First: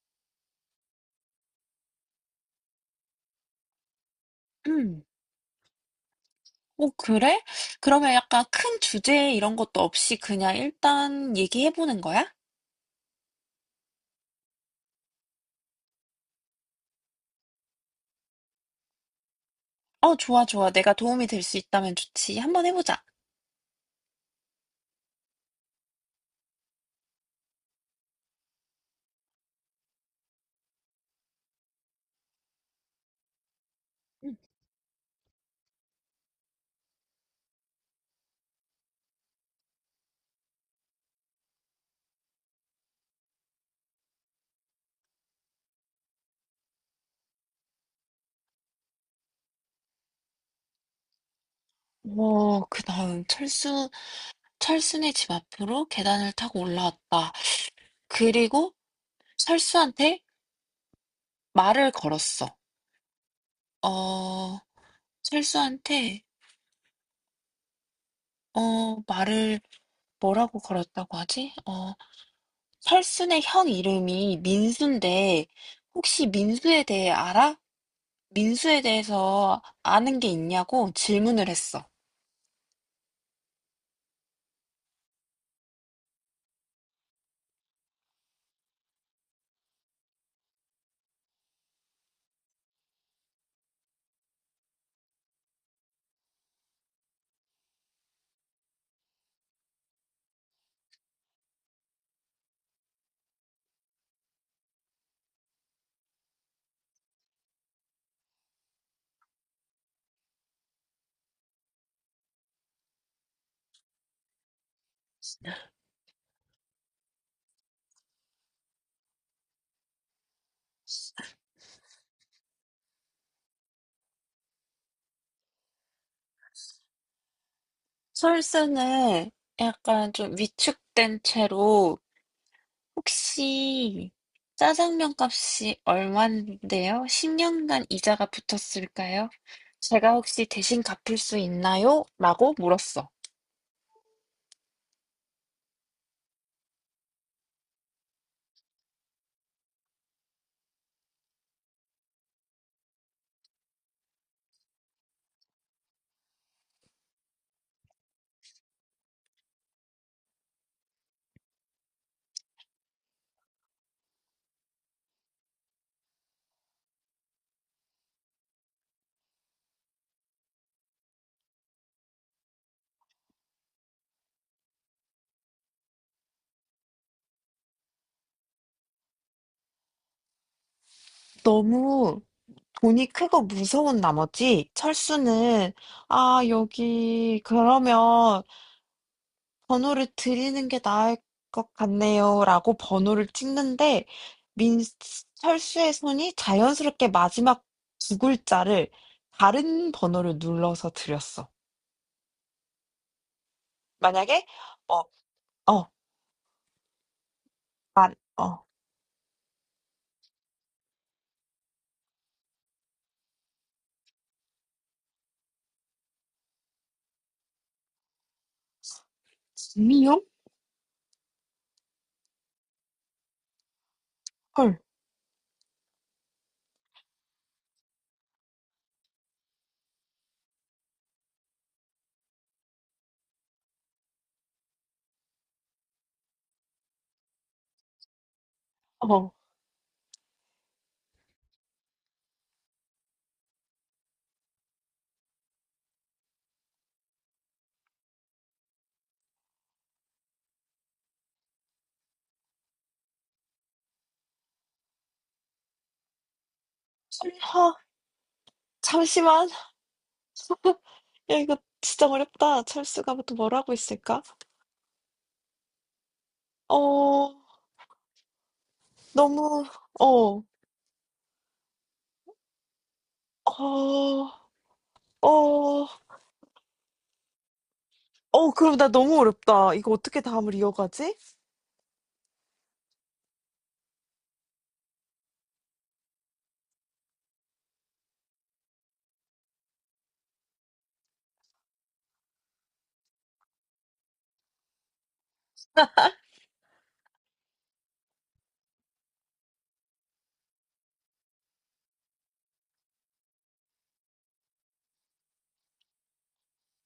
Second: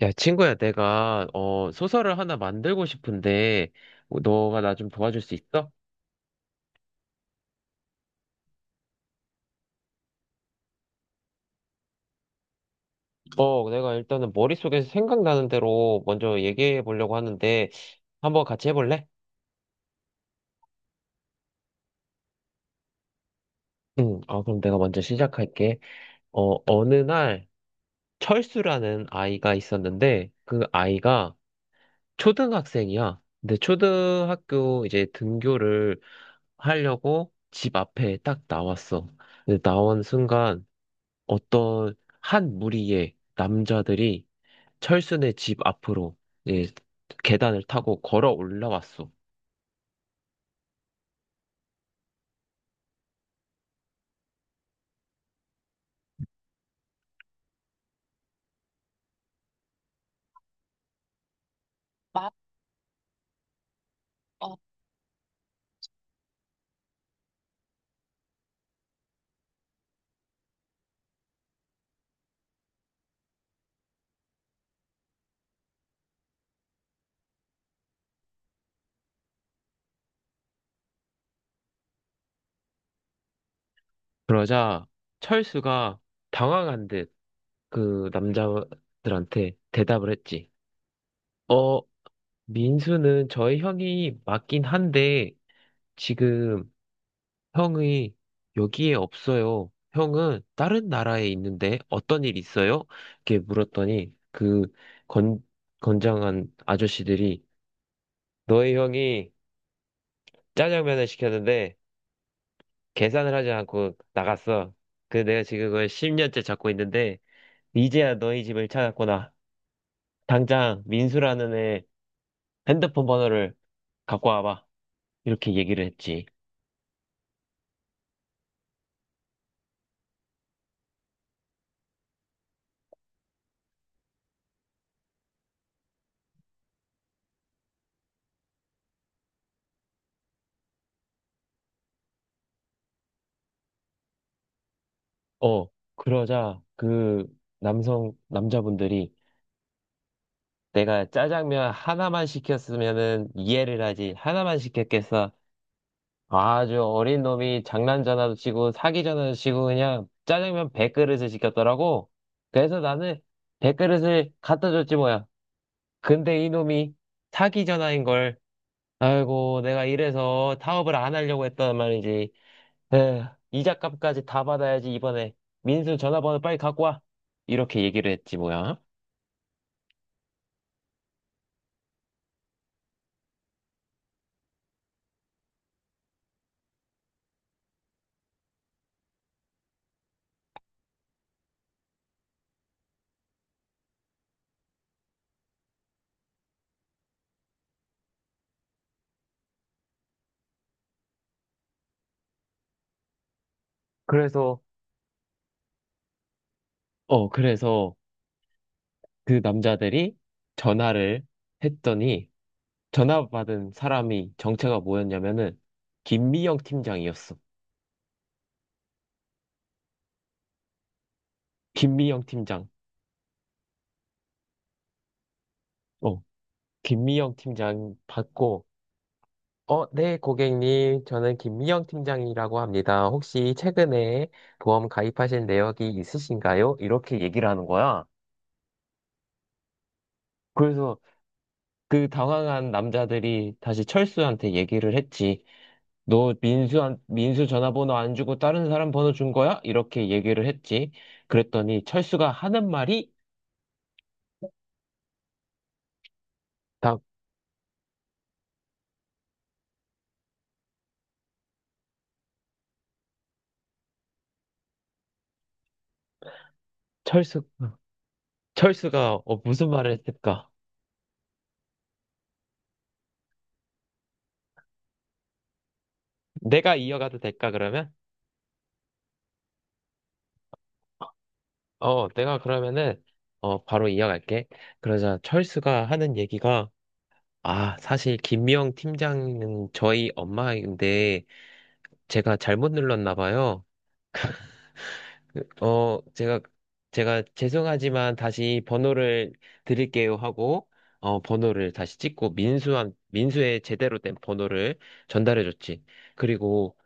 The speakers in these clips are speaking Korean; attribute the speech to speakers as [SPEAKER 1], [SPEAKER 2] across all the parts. [SPEAKER 1] 야, 친구야, 내가, 소설을 하나 만들고 싶은데, 뭐, 너가 나 좀
[SPEAKER 2] 음.
[SPEAKER 1] 도와줄 수 있어?
[SPEAKER 2] 그래? 그러면 약간 큰 주제 이런 것도 없이 그냥 일단 얘기해보는 거야?
[SPEAKER 1] 내가 일단은 머릿속에서 생각나는 대로 먼저 얘기해 보려고 하는데, 한번 같이 해볼래?
[SPEAKER 2] 좋아, 좋아. 내가 도움이 될 수 있다면 좋지. 한번 해보자.
[SPEAKER 1] 응, 그럼 내가 먼저 시작할게. 어느 날, 철수라는 아이가 있었는데, 그 아이가 초등학생이야. 근데
[SPEAKER 2] 응.
[SPEAKER 1] 초등학교 이제 등교를 하려고 집 앞에 딱 나왔어. 근데 나온 순간, 어떤 한 무리의 남자들이 철순의 집 앞으로 이제 계단을 타고 걸어 올라왔어.
[SPEAKER 2] 그 다음, 철수네 집 앞으로 계단을 타고 올라왔다. 그리고 철수한테 말을 걸었어. 어, 철수한테, 말을 뭐라고 걸었다고 하지? 철수네 형 이름이 민수인데, 혹시 민수에 대해 알아? 민수에 대해서 아는 게 있냐고 질문을 했어.
[SPEAKER 1] 그러자 철수가 당황한 듯 그 남자들한테 대답을 했지. 어, 민수는 저의 형이 맞긴 한데 지금 형이 여기에 없어요. 형은 다른 나라에 있는데 어떤 일 있어요? 이렇게 물었더니 그 건, 건장한 아저씨들이 너의 형이 짜장면을 시켰는데 계산을 하지 않고 나갔어. 그 내가 지금 그걸 10년째 잡고 있는데 이제야 너희 집을 찾았구나. 당장 민수라는 애 핸드폰 번호를 갖고 와봐. 이렇게 얘기를 했지.
[SPEAKER 2] 설사는 약간 좀 위축된 채로 혹시 짜장면 값이 얼마인데요? 10년간 이자가 붙었을까요? 제가 혹시 대신 갚을 수 있나요? 라고 물었어.
[SPEAKER 1] 어, 그러자 그 남자분들이 내가 짜장면 하나만 시켰으면은 이해를 하지. 하나만 시켰겠어. 아주 어린 놈이 장난 전화도 치고 사기 전화도 치고 그냥 짜장면 100그릇을 시켰더라고. 그래서 나는 100그릇을 갖다 줬지 뭐야. 근데 이놈이 사기 전화인 걸. 아이고, 내가 이래서 타업을 안 하려고 했단 말이지. 에휴, 이자값까지 다 받아야지 이번에. 민수 전화번호 빨리 갖고 와. 이렇게 얘기를 했지 뭐야.
[SPEAKER 2] 너무 돈이 크고 무서운 나머지 철수는 아, 여기 그러면 번호를 드리는 게 나을 것 같네요라고 번호를 찍는데 민철수의 손이 자연스럽게 마지막 두 글자를 다른 번호를 눌러서 드렸어. 만약에
[SPEAKER 1] 그래서
[SPEAKER 2] 어, 어,
[SPEAKER 1] 그래서
[SPEAKER 2] 만, 어,
[SPEAKER 1] 그 남자들이 전화를 했더니 전화받은 사람이 정체가 뭐였냐면은 김미영 팀장이었어.
[SPEAKER 2] 김이영?
[SPEAKER 1] 김미영 팀장.
[SPEAKER 2] 헐,
[SPEAKER 1] 어, 김미영 팀장 받고 네, 고객님. 저는 김미영 팀장이라고 합니다. 혹시 최근에 보험 가입하신 내역이 있으신가요? 이렇게 얘기를 하는 거야.
[SPEAKER 2] 어,
[SPEAKER 1] 그래서 그 당황한 남자들이 다시 철수한테 얘기를 했지. 너 민수 전화번호 안 주고 다른 사람 번호 준 거야? 이렇게 얘기를 했지. 그랬더니 철수가 하는 말이 다
[SPEAKER 2] 설마, 잠시만. 야, 이거 진짜 어렵다. 철수가 또 뭘 하고 있을까? 어,
[SPEAKER 1] 철수 철수가
[SPEAKER 2] 너무,
[SPEAKER 1] 무슨 말을
[SPEAKER 2] 어,
[SPEAKER 1] 했을까?
[SPEAKER 2] 어, 어,
[SPEAKER 1] 내가 이어가도 될까 그러면?
[SPEAKER 2] 그럼 나 너무 어렵다. 이거 어떻게 다음을 이어가지?
[SPEAKER 1] 내가 그러면은 바로 이어갈게. 그러자 철수가 하는 얘기가 아, 사실 김미영 팀장은 저희 엄마인데 제가 잘못 눌렀나 봐요. 그, 어, 제가 제가 죄송하지만 다시 번호를 드릴게요 하고 번호를 다시 찍고 민수한 민수의 제대로 된 번호를 전달해 줬지. 그리고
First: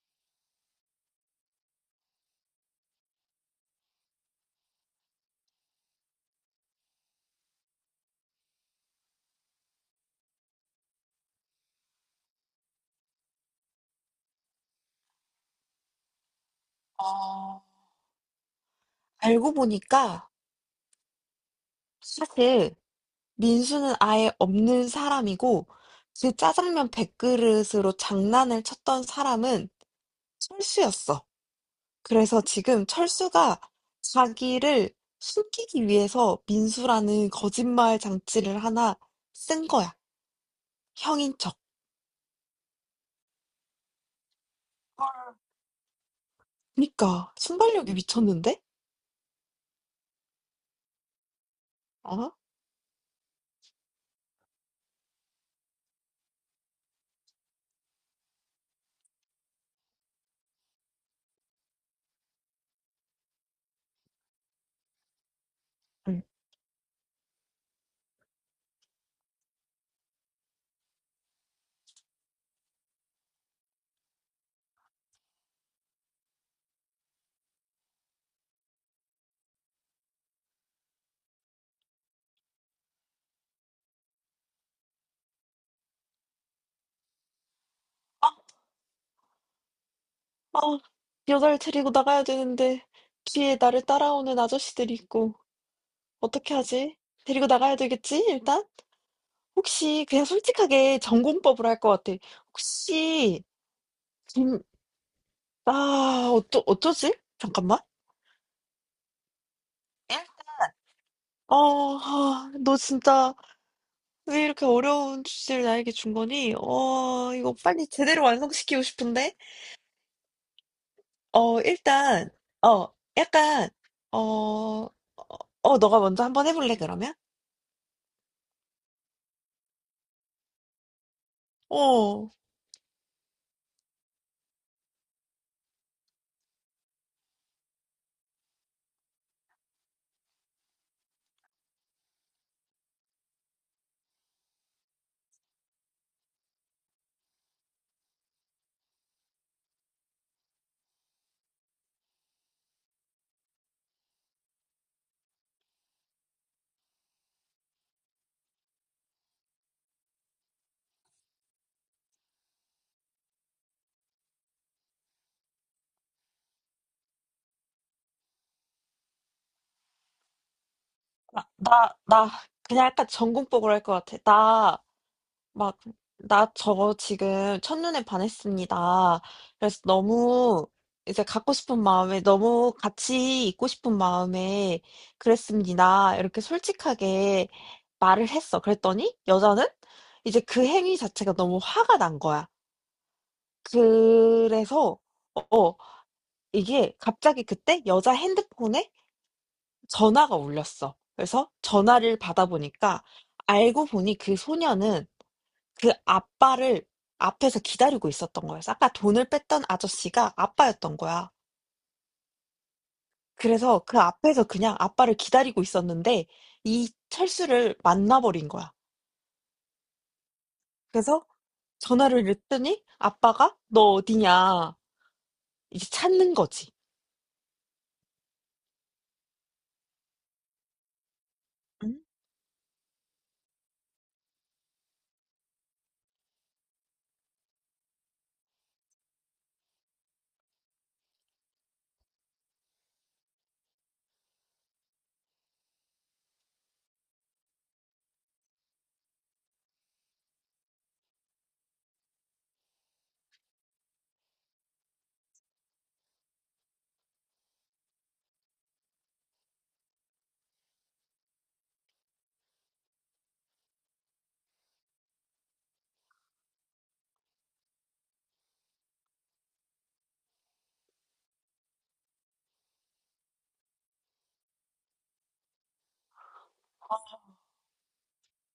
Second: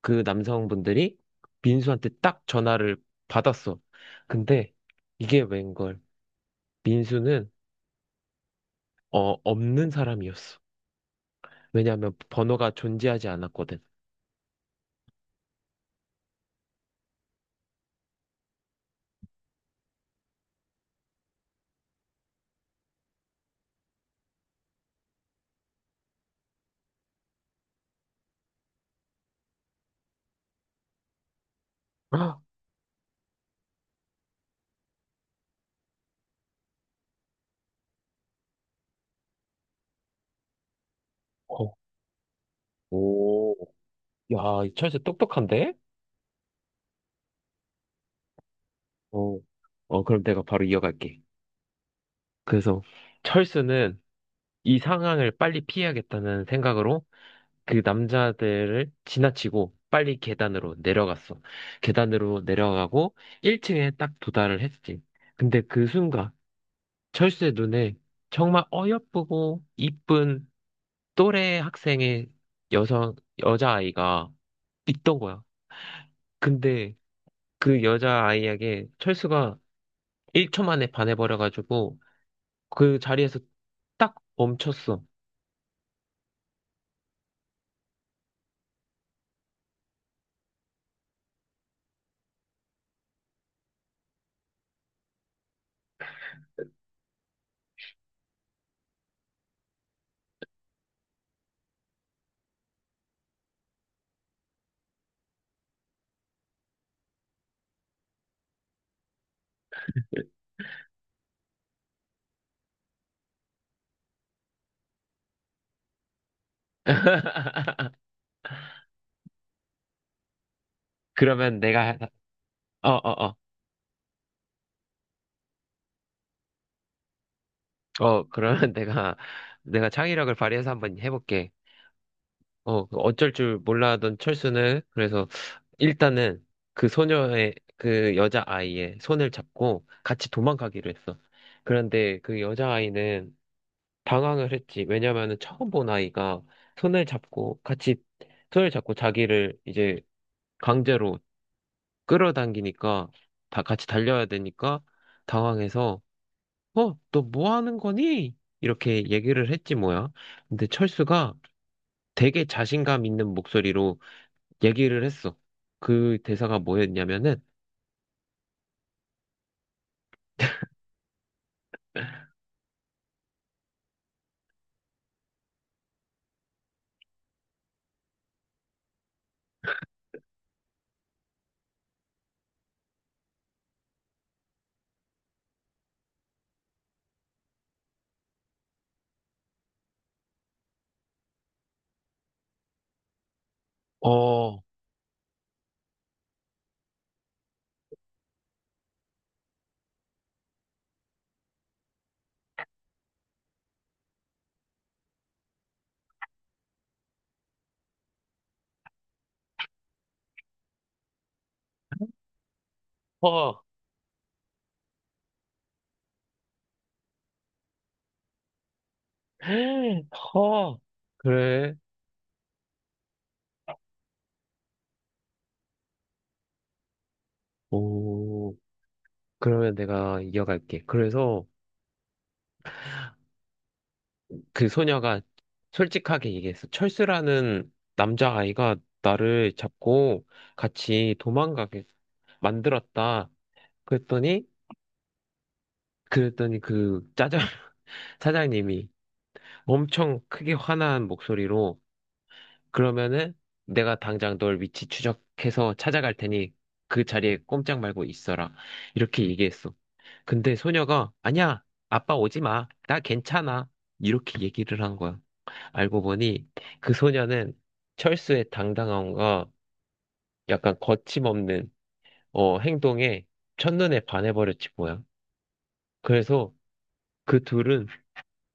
[SPEAKER 1] 그 남성분들이 민수한테 딱 전화를 받았어. 근데 이게 웬걸. 민수는 없는 사람이었어. 왜냐하면 번호가 존재하지 않았거든.
[SPEAKER 2] 어. 알고 보니까 사실 민수는 아예 없는 사람이고 그 짜장면 100그릇으로 장난을 쳤던 사람은 철수였어. 그래서
[SPEAKER 1] 아,
[SPEAKER 2] 지금 철수가 자기를 숨기기 위해서 민수라는 거짓말 장치를 하나 쓴 거야. 형인 척.
[SPEAKER 1] 어, 오, 야, 이 철수 똑똑한데?
[SPEAKER 2] 그러니까 순발력이 미쳤는데?
[SPEAKER 1] 어, 그럼 내가 바로 이어갈게.
[SPEAKER 2] 어?
[SPEAKER 1] 그래서 철수는 이 상황을 빨리 피해야겠다는 생각으로 그 남자들을 지나치고 빨리 계단으로 내려갔어. 계단으로 내려가고 1층에 딱 도달을 했지. 근데 그
[SPEAKER 2] 응.
[SPEAKER 1] 순간 철수의 눈에 정말 어여쁘고 이쁜 또래 학생의 여성, 여자아이가 있던 거야. 근데 그 여자아이에게 철수가 1초 만에 반해버려가지고 그 자리에서 딱 멈췄어.
[SPEAKER 2] 아, 아, 여자를 데리고 나가야 되는데 뒤에 나를 따라오는 아저씨들이 있고. '어떻게 하지? 데리고 나가야 되겠지 일단?' 혹시 그냥 솔직하게 전공법으로 할 것 같아. 혹시 김 아 어쩌지? 잠깐만. 어 아 너 진짜 왜 이렇게 어려운 주제를 나에게 준 거니? 어 이거 빨리 제대로 완성시키고 싶은데.
[SPEAKER 1] 그러면
[SPEAKER 2] 어
[SPEAKER 1] 내가,
[SPEAKER 2] 일단 어
[SPEAKER 1] 어어어.
[SPEAKER 2] 약간 어 너가 먼저 한번 해 볼래 그러면?
[SPEAKER 1] 그러면 내가 창의력을 발휘해서 한번 해볼게.
[SPEAKER 2] 어.
[SPEAKER 1] 그 어쩔 줄 몰라하던 철수는, 그래서 일단은 그 여자아이의 손을 잡고 같이 도망가기로 했어. 그런데 그 여자아이는 당황을 했지. 왜냐면은 처음 본 아이가 손을 잡고 같이, 손을 잡고 자기를 이제 강제로 끌어당기니까 다 같이 달려야 되니까 당황해서 너 뭐 하는 거니? 이렇게 얘기를 했지 뭐야. 근데 철수가 되게 자신감 있는 목소리로 얘기를 했어. 그 대사가 뭐였냐면은,
[SPEAKER 2] 나 그냥 약간 전공법으로 할 것 같아. 나 막, 나 저거 지금 첫눈에 반했습니다. 그래서 너무 이제 갖고 싶은 마음에, 너무 같이 있고 싶은 마음에 그랬습니다. 이렇게 솔직하게 말을 했어. 그랬더니 여자는 이제 그 행위 자체가 너무 화가 난 거야.
[SPEAKER 1] 어,
[SPEAKER 2] 그래서, 어, 어, 이게 갑자기 그때 여자 핸드폰에 전화가 울렸어. 그래서 전화를 받아보니까 알고 보니 그 소녀는 그 아빠를 앞에서 기다리고 있었던 거였어. 아까 돈을 뺐던 아저씨가 아빠였던 거야.
[SPEAKER 1] 허,
[SPEAKER 2] 그래서 그 앞에서 그냥 아빠를 기다리고 있었는데 이 철수를 만나버린 거야.
[SPEAKER 1] 허,
[SPEAKER 2] 그래서
[SPEAKER 1] 그래,
[SPEAKER 2] 전화를 했더니 아빠가 너 어디냐 이제 찾는 거지.
[SPEAKER 1] 오, 그러면 내가 이어갈게. 그래서
[SPEAKER 2] 응?
[SPEAKER 1] 그 소녀가 솔직하게 얘기했어. 철수라는 남자아이가 나를 잡고 같이 도망가게 만들었다. 그랬더니, 그랬더니 그 짜장 사장님이 엄청 크게 화난 목소리로 그러면은 내가 당장 널 위치 추적해서 찾아갈 테니 그 자리에 꼼짝 말고 있어라. 이렇게 얘기했어. 근데 소녀가 아니야, 아빠 오지 마. 나 괜찮아. 이렇게 얘기를 한 거야. 알고 보니 그 소녀는 철수의 당당함과 약간 거침없는 행동에 첫눈에 반해버렸지 뭐야. 그래서 그 둘은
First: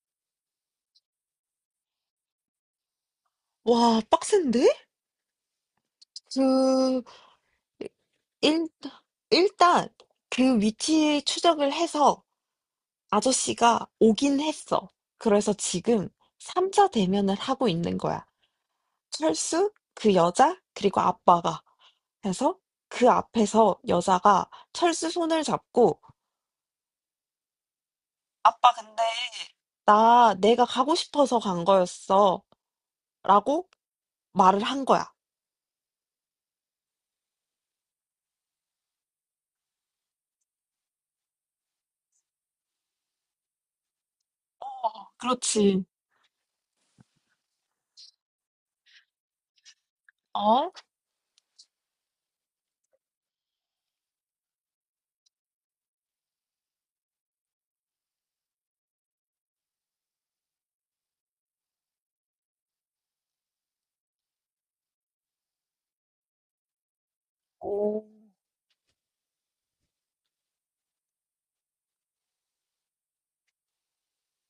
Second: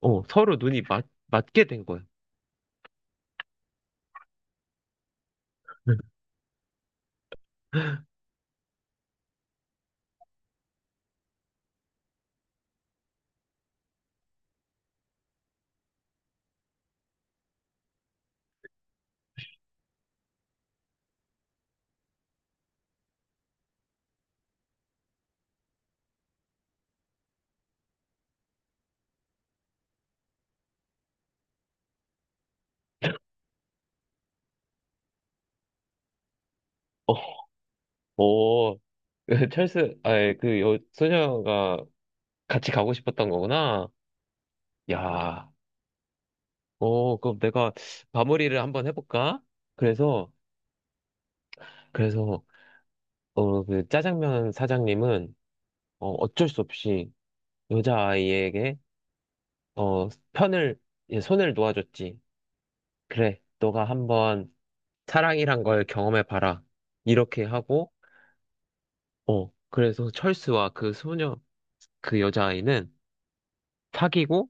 [SPEAKER 1] 서로 눈이 맞게 된 거야.
[SPEAKER 2] 와, 빡센데? 그 일, 일단 그 위치 추적을 해서 아저씨가 오긴 했어. 그래서 지금 3자 대면을 하고 있는 거야. 철수, 그 여자, 그리고 아빠가 해서 그 앞에서 여자가 철수 손을 잡고 아빠 근데 나 내가 가고 싶어서 간 거였어 라고 말을 한 거야.
[SPEAKER 1] 어, 오, 찰스, 아 소녀가 같이 가고 싶었던 거구나. 야,
[SPEAKER 2] 그렇지.
[SPEAKER 1] 오, 그럼 내가 마무리를 한번 해볼까? 그래서,
[SPEAKER 2] 어?
[SPEAKER 1] 그래서, 그 짜장면 사장님은, 어쩔 수 없이 여자아이에게, 어, 편을, 예, 손을 놓아줬지. 그래, 너가 한번 사랑이란 걸 경험해봐라. 이렇게 하고,
[SPEAKER 2] 오.
[SPEAKER 1] 그래서 철수와 그 여자아이는 사귀고,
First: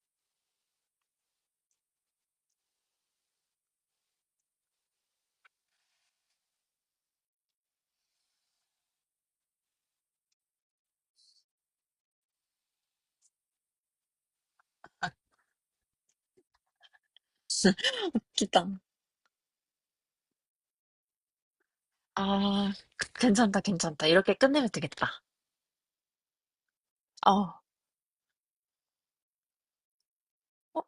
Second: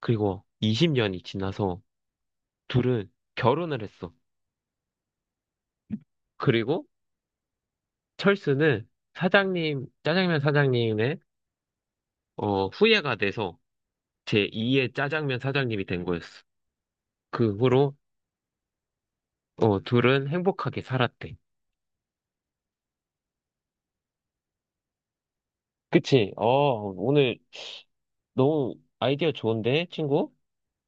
[SPEAKER 1] 그리고 20년이 지나서 둘은 결혼을 했어. 그리고 철수는 짜장면 사장님의 후예가 돼서 제2의 짜장면 사장님이 된 거였어. 그 후로
[SPEAKER 2] 기다.
[SPEAKER 1] 둘은 행복하게 살았대.
[SPEAKER 2] 아, 괜찮다, 괜찮다. 이렇게 끝내면 되겠다.
[SPEAKER 1] 그치? 오늘
[SPEAKER 2] 어,
[SPEAKER 1] 너무 아이디어 좋은데, 친구?
[SPEAKER 2] 어,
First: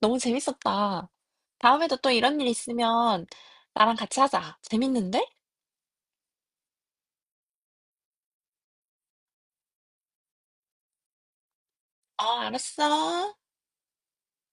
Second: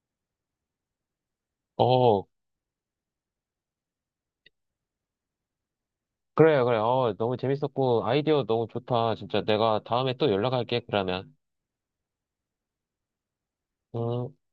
[SPEAKER 2] 너무 재밌었다. 다음에도 또
[SPEAKER 1] 어,
[SPEAKER 2] 이런 일 있으면 나랑 같이 하자. 재밌는데?
[SPEAKER 1] 그래, 그래. 너무 재밌었고, 아이디어 너무 좋다. 진짜 내가 다음에 또 연락할게, 그러면.
[SPEAKER 2] 어, 알았어.
[SPEAKER 1] 어.